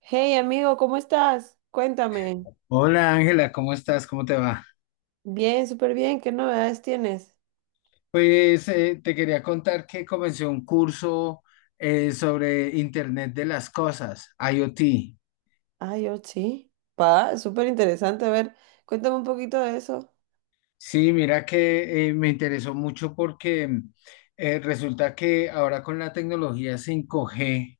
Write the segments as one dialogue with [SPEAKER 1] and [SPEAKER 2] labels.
[SPEAKER 1] Hey amigo, ¿cómo estás? Cuéntame.
[SPEAKER 2] Hola Ángela, ¿cómo estás? ¿Cómo te va?
[SPEAKER 1] Bien, súper bien. ¿Qué novedades tienes?
[SPEAKER 2] Pues te quería contar que comencé un curso sobre Internet de las Cosas, IoT.
[SPEAKER 1] Ah, yo sí. Pa, súper interesante. A ver, cuéntame un poquito de eso.
[SPEAKER 2] Sí, mira que me interesó mucho porque resulta que ahora con la tecnología 5G,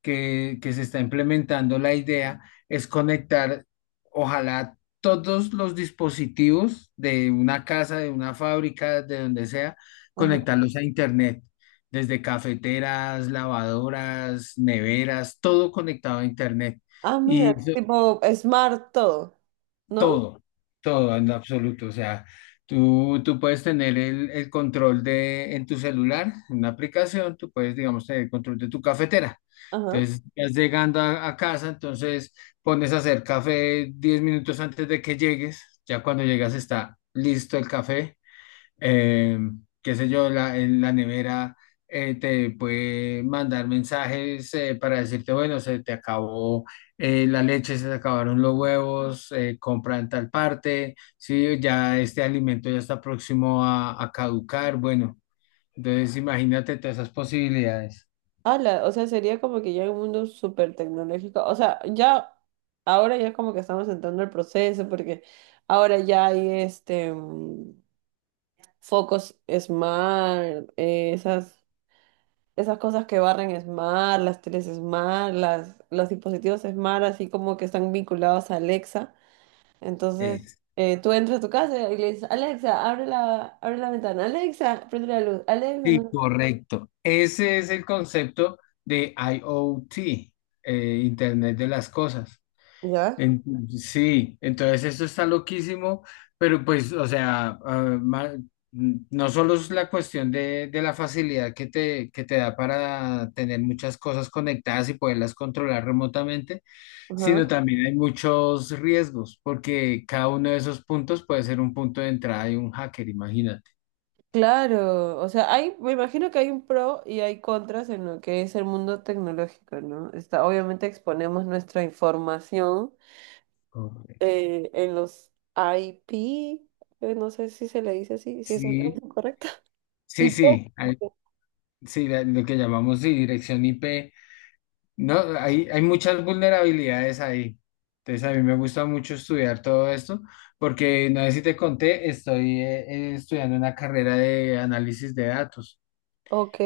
[SPEAKER 2] que se está implementando. La idea es conectar, ojalá, todos los dispositivos de una casa, de una fábrica, de donde sea,
[SPEAKER 1] Ajá.
[SPEAKER 2] conectarlos a Internet, desde cafeteras, lavadoras, neveras, todo conectado a Internet.
[SPEAKER 1] Ah, mira,
[SPEAKER 2] Y
[SPEAKER 1] tipo smart todo, ¿no?
[SPEAKER 2] todo, todo en absoluto. O sea, tú puedes tener el control de en tu celular, en una aplicación, tú puedes, digamos, tener el control de tu cafetera.
[SPEAKER 1] Ajá.
[SPEAKER 2] Entonces, estás llegando a casa, entonces pones a hacer café 10 minutos antes de que llegues. Ya cuando llegas está listo el café. Eh, qué sé yo, en la nevera, te puede mandar mensajes para decirte, bueno, se te acabó, la leche, se te acabaron los huevos, compra en tal parte, sí, ya este alimento ya está próximo a caducar, bueno, entonces imagínate todas esas posibilidades.
[SPEAKER 1] Ala, o sea, sería como que ya un mundo súper tecnológico. O sea, ya, ahora ya como que estamos entrando al proceso porque ahora ya hay este focos smart, esas. Esas cosas que barren Smart, las teles Smart, los dispositivos Smart, así como que están vinculados a Alexa. Entonces,
[SPEAKER 2] Es-
[SPEAKER 1] tú entras a tu casa y le dices, Alexa, abre la ventana, Alexa, prende la luz, Alexa,
[SPEAKER 2] sí,
[SPEAKER 1] no sé
[SPEAKER 2] correcto. Ese es el concepto de IoT, Internet de las Cosas.
[SPEAKER 1] qué". ¿Ya?
[SPEAKER 2] En- sí, entonces esto está loquísimo, pero pues, o sea, no solo es la cuestión de la facilidad que te da para tener muchas cosas conectadas y poderlas controlar remotamente, sino
[SPEAKER 1] Ajá.
[SPEAKER 2] también hay muchos riesgos, porque cada uno de esos puntos puede ser un punto de entrada de un hacker, imagínate.
[SPEAKER 1] Claro, o sea, hay, me imagino que hay un pro y hay contras en lo que es el mundo tecnológico, ¿no? Está, obviamente exponemos nuestra información
[SPEAKER 2] Correcto.
[SPEAKER 1] en los IP, no sé si se le dice así, si es el
[SPEAKER 2] Sí,
[SPEAKER 1] término correcto.
[SPEAKER 2] sí,
[SPEAKER 1] Hipócrita.
[SPEAKER 2] sí, sí, lo que llamamos, sí, dirección IP. No, hay muchas vulnerabilidades ahí. Entonces, a mí me gusta mucho estudiar todo esto, porque no sé si te conté, estoy estudiando una carrera de análisis de datos.
[SPEAKER 1] Ok,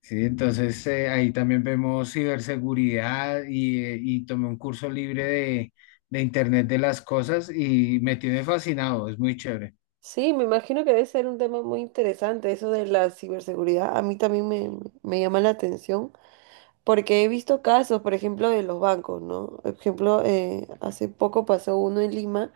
[SPEAKER 2] Sí, entonces ahí también vemos ciberseguridad y tomé un curso libre de Internet de las Cosas y me tiene fascinado, es muy chévere.
[SPEAKER 1] sí, me imagino que debe ser un tema muy interesante eso de la ciberseguridad. A mí también me llama la atención porque he visto casos, por ejemplo, de los bancos, ¿no? Por ejemplo, hace poco pasó uno en Lima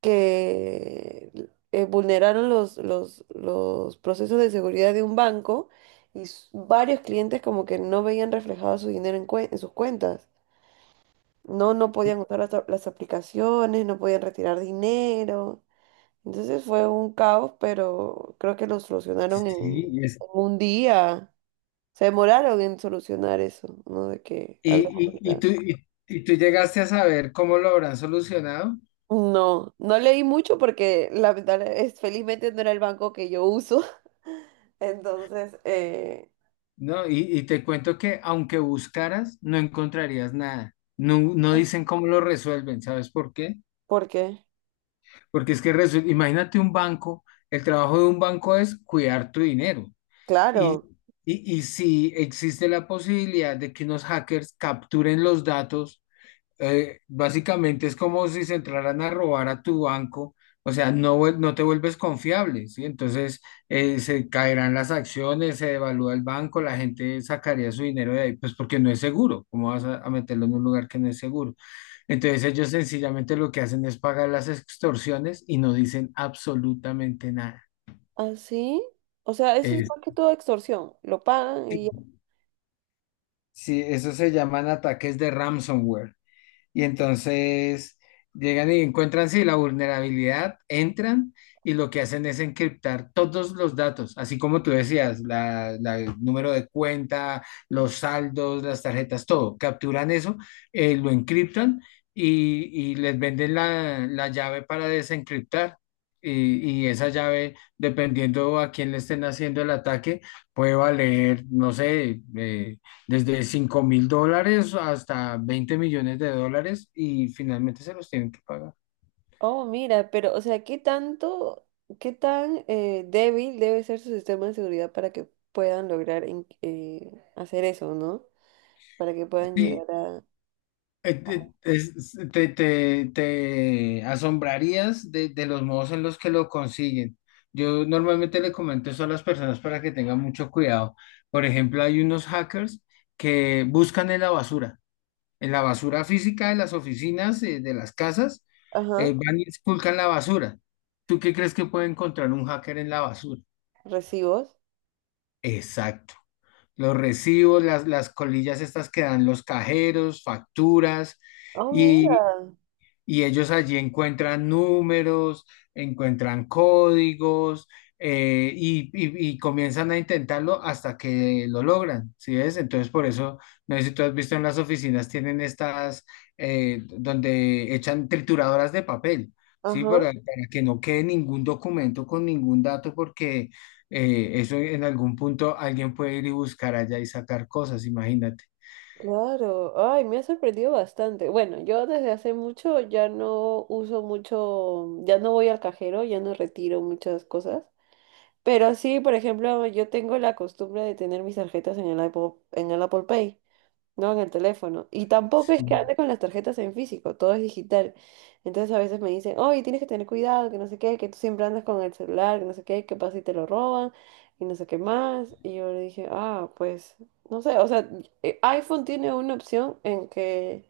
[SPEAKER 1] que vulneraron los procesos de seguridad de un banco y varios clientes como que no veían reflejado su dinero en, en sus cuentas. No, no podían usar las aplicaciones, no podían retirar dinero. Entonces fue un caos, pero creo que lo solucionaron
[SPEAKER 2] Sí,
[SPEAKER 1] en un día. Se demoraron en solucionar eso, ¿no? De que
[SPEAKER 2] y,
[SPEAKER 1] había
[SPEAKER 2] y- y
[SPEAKER 1] verdad.
[SPEAKER 2] tú, y y tú llegaste a saber cómo lo habrán solucionado.
[SPEAKER 1] No, no leí mucho porque lamentable es, felizmente no era el banco que yo uso. Entonces,
[SPEAKER 2] No, y te cuento que aunque buscaras, no encontrarías nada. No, no dicen cómo lo resuelven, ¿sabes por qué?
[SPEAKER 1] ¿por qué?
[SPEAKER 2] Porque es que imagínate un banco, el trabajo de un banco es cuidar tu dinero. Y,
[SPEAKER 1] Claro.
[SPEAKER 2] y si existe la posibilidad de que unos hackers capturen los datos, básicamente es como si se entraran a robar a tu banco, o sea, no, no te vuelves confiable, ¿sí? Entonces se caerán las acciones, se devalúa el banco, la gente sacaría su dinero de ahí, pues porque no es seguro. ¿Cómo vas a meterlo en un lugar que no es seguro? Entonces ellos sencillamente lo que hacen es pagar las extorsiones y no dicen absolutamente nada.
[SPEAKER 1] ¿Así? O sea, eso es
[SPEAKER 2] Es-
[SPEAKER 1] más que todo extorsión. Lo pagan y
[SPEAKER 2] sí, eso se llaman ataques de ransomware. Y entonces llegan y encuentran, sí, la vulnerabilidad, entran y lo que hacen es encriptar todos los datos, así como tú decías, el número de cuenta, los saldos, las tarjetas, todo. Capturan eso, lo encriptan y les venden la llave para desencriptar. Y esa llave, dependiendo a quién le estén haciendo el ataque, puede valer, no sé, desde 5.000 dólares hasta 20 millones de dólares, y finalmente se los tienen que pagar.
[SPEAKER 1] oh, mira, pero, o sea, ¿qué tanto, qué tan débil debe ser su sistema de seguridad para que puedan lograr hacer eso, ¿no? Para que puedan
[SPEAKER 2] Sí,
[SPEAKER 1] llegar a,
[SPEAKER 2] te, es- te- te- te asombrarías de los modos en los que lo consiguen. Yo normalmente le comento eso a las personas para que tengan mucho cuidado. Por ejemplo, hay unos hackers que buscan en la basura física de las oficinas, de las casas,
[SPEAKER 1] ajá,
[SPEAKER 2] van y esculcan la basura. ¿Tú qué crees que puede encontrar un hacker en la basura?
[SPEAKER 1] recibos.
[SPEAKER 2] Exacto. Los recibos, las colillas estas que dan los cajeros, facturas,
[SPEAKER 1] Oh,
[SPEAKER 2] y,
[SPEAKER 1] mira,
[SPEAKER 2] y ellos allí encuentran números, encuentran códigos, y comienzan a intentarlo hasta que lo logran, ¿sí ves? Entonces, por eso, no sé si tú has visto en las oficinas, tienen estas, donde echan trituradoras de papel, ¿sí?
[SPEAKER 1] ajá,
[SPEAKER 2] Para que no quede ningún documento con ningún dato, porque eso en algún punto alguien puede ir y buscar allá y sacar cosas, imagínate.
[SPEAKER 1] claro. Ay, me ha sorprendido bastante. Bueno, yo desde hace mucho ya no uso mucho, ya no voy al cajero, ya no retiro muchas cosas. Pero sí, por ejemplo, yo tengo la costumbre de tener mis tarjetas en el Apple Pay. No, en el teléfono. Y tampoco es que
[SPEAKER 2] Sí.
[SPEAKER 1] ande con las tarjetas en físico, todo es digital. Entonces a veces me dicen, oye, tienes que tener cuidado, que no sé qué, que tú siempre andas con el celular, que no sé qué, qué pasa si te lo roban y no sé qué más. Y yo le dije, ah, pues, no sé, o sea, iPhone tiene una opción en que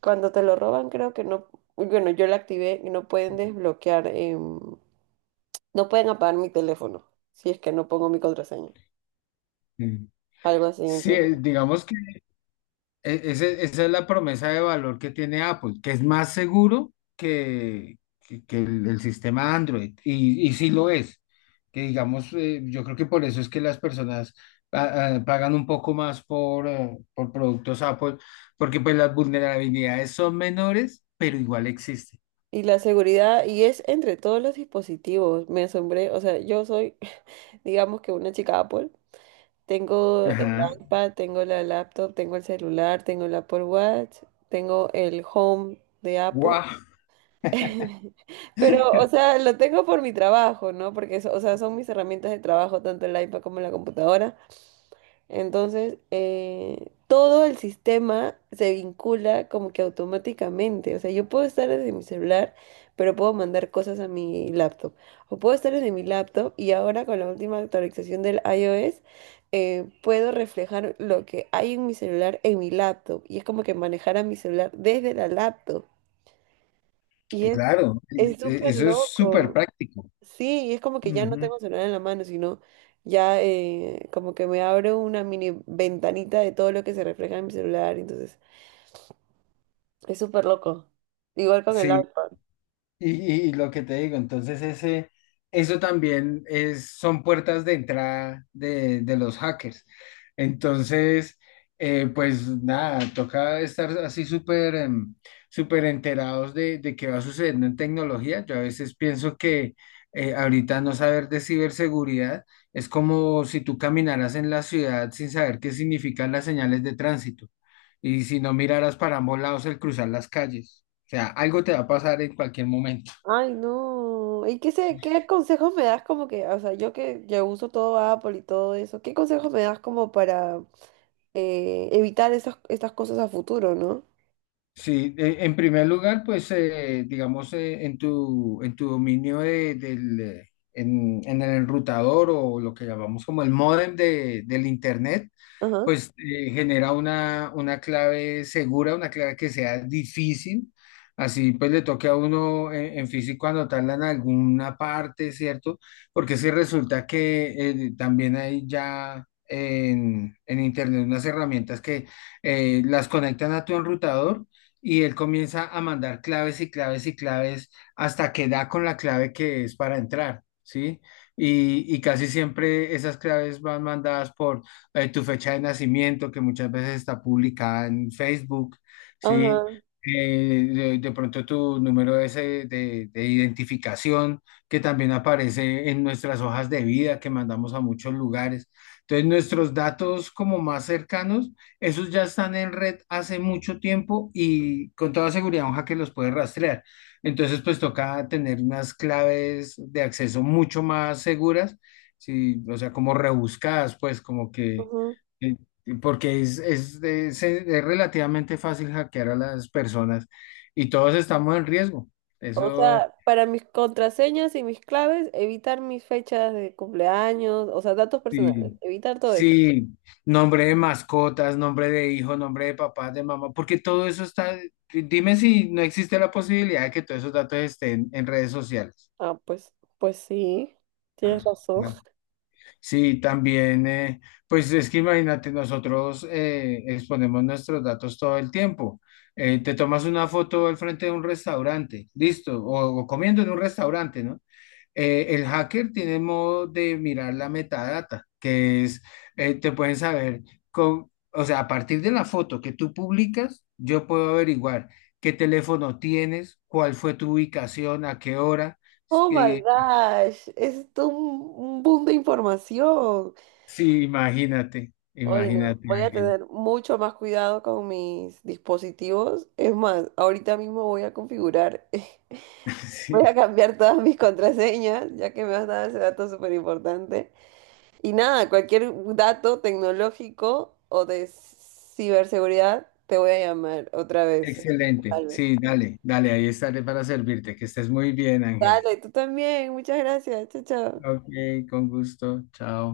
[SPEAKER 1] cuando te lo roban creo que no, bueno, yo la activé y no pueden desbloquear, no pueden apagar mi teléfono si es que no pongo mi contraseña.
[SPEAKER 2] Mm.
[SPEAKER 1] Algo así,
[SPEAKER 2] Sí,
[SPEAKER 1] entonces
[SPEAKER 2] digamos, esa es la promesa de valor que tiene Apple, que es más seguro que, que el sistema Android, y sí lo es, que digamos, yo creo que por eso es que las personas pagan un poco más por productos Apple, porque pues las vulnerabilidades son menores, pero igual existen.
[SPEAKER 1] y la seguridad, y es entre todos los dispositivos, me asombré, o sea, yo soy, digamos que una chica Apple, tengo el
[SPEAKER 2] Ajá.
[SPEAKER 1] iPad, tengo la laptop, tengo el celular, tengo el Apple Watch, tengo el Home de Apple,
[SPEAKER 2] ¡Guau!
[SPEAKER 1] pero, o sea, lo tengo por mi trabajo, ¿no? Porque, o sea, son mis herramientas de trabajo, tanto el iPad como la computadora. Entonces, todo el sistema se vincula como que automáticamente. O sea, yo puedo estar desde mi celular, pero puedo mandar cosas a mi laptop. O puedo estar desde mi laptop y ahora con la última actualización del iOS, puedo reflejar lo que hay en mi celular en mi laptop. Y es como que manejar a mi celular desde la laptop. Y
[SPEAKER 2] Claro,
[SPEAKER 1] es súper
[SPEAKER 2] eso es súper
[SPEAKER 1] loco.
[SPEAKER 2] práctico.
[SPEAKER 1] Sí, y es como que ya no
[SPEAKER 2] Ujú.
[SPEAKER 1] tengo celular en la mano, sino ya como que me abro una mini ventanita de todo lo que se refleja en mi celular, entonces es súper loco. Igual con el
[SPEAKER 2] Sí.
[SPEAKER 1] iPad.
[SPEAKER 2] Y, y lo que te digo, entonces eso también son puertas de entrada de los hackers. Entonces, pues nada, toca estar así súper, súper enterados de qué va sucediendo en tecnología. Yo a veces pienso que ahorita no saber de ciberseguridad es como si tú caminaras en la ciudad sin saber qué significan las señales de tránsito y si no miraras para ambos lados al cruzar las calles, sea, algo te va a pasar en cualquier momento.
[SPEAKER 1] Ay, no. ¿Y qué se, qué consejos me das como que, o sea, yo que ya uso todo Apple y todo eso, ¿qué consejos me das como para evitar estas cosas a futuro, ¿no?
[SPEAKER 2] Sí, en primer lugar, pues digamos, en tu dominio del, en el enrutador, o lo que llamamos como el módem del internet,
[SPEAKER 1] Ajá.
[SPEAKER 2] pues genera una clave segura, una clave que sea difícil, así pues le toque a uno, en físico anotarla en alguna parte, ¿cierto? Porque si resulta que también hay ya en internet unas herramientas que las conectan a tu enrutador, y él comienza a mandar claves y claves y claves hasta que da con la clave que es para entrar, ¿sí? Y casi siempre esas claves van mandadas por tu fecha de nacimiento, que muchas veces está publicada en Facebook, ¿sí?
[SPEAKER 1] Ajá.
[SPEAKER 2] De pronto tu número ese de identificación, que también aparece en nuestras hojas de vida que mandamos a muchos lugares. Entonces, nuestros datos como más cercanos, esos ya están en red hace mucho tiempo, y con toda seguridad un hacker los puede rastrear. Entonces, pues toca tener unas claves de acceso mucho más seguras, sí, o sea, como rebuscadas, pues como que,
[SPEAKER 1] Ajá.
[SPEAKER 2] eh, porque es relativamente fácil hackear a las personas y todos estamos en riesgo.
[SPEAKER 1] O
[SPEAKER 2] Eso.
[SPEAKER 1] sea, para mis contraseñas y mis claves, evitar mis fechas de cumpleaños, o sea, datos personales,
[SPEAKER 2] Sí,
[SPEAKER 1] evitar todo eso.
[SPEAKER 2] sí, nombre de mascotas, nombre de hijo, nombre de papá, de mamá, porque todo eso está, dime si no existe la posibilidad de que todos esos datos estén en redes sociales.
[SPEAKER 1] Ah, pues, pues sí, tienes razón.
[SPEAKER 2] Bueno. Sí, también, pues es que imagínate, nosotros exponemos nuestros datos todo el tiempo. Te tomas una foto al frente de un restaurante, listo, o comiendo en un restaurante, ¿no? El hacker tiene modo de mirar la metadata, que es, te pueden saber, con, o sea, a partir de la foto que tú publicas, yo puedo averiguar qué teléfono tienes, cuál fue tu ubicación, a qué hora.
[SPEAKER 1] Oh my
[SPEAKER 2] eh,
[SPEAKER 1] gosh, es todo un boom de información.
[SPEAKER 2] sí, imagínate,
[SPEAKER 1] Hoy no,
[SPEAKER 2] imagínate,
[SPEAKER 1] voy a
[SPEAKER 2] Ángela.
[SPEAKER 1] tener mucho más cuidado con mis dispositivos. Es más, ahorita mismo voy a configurar, voy a
[SPEAKER 2] Sí,
[SPEAKER 1] cambiar todas mis contraseñas, ya que me has dado ese dato súper importante. Y nada, cualquier dato tecnológico o de ciberseguridad, te voy a llamar otra vez.
[SPEAKER 2] excelente.
[SPEAKER 1] Albert.
[SPEAKER 2] Sí, dale, dale, ahí estaré para servirte. Que estés muy bien, Ángela.
[SPEAKER 1] Dale, tú también. Muchas gracias. Chao, chao.
[SPEAKER 2] Ok, con gusto. Chao.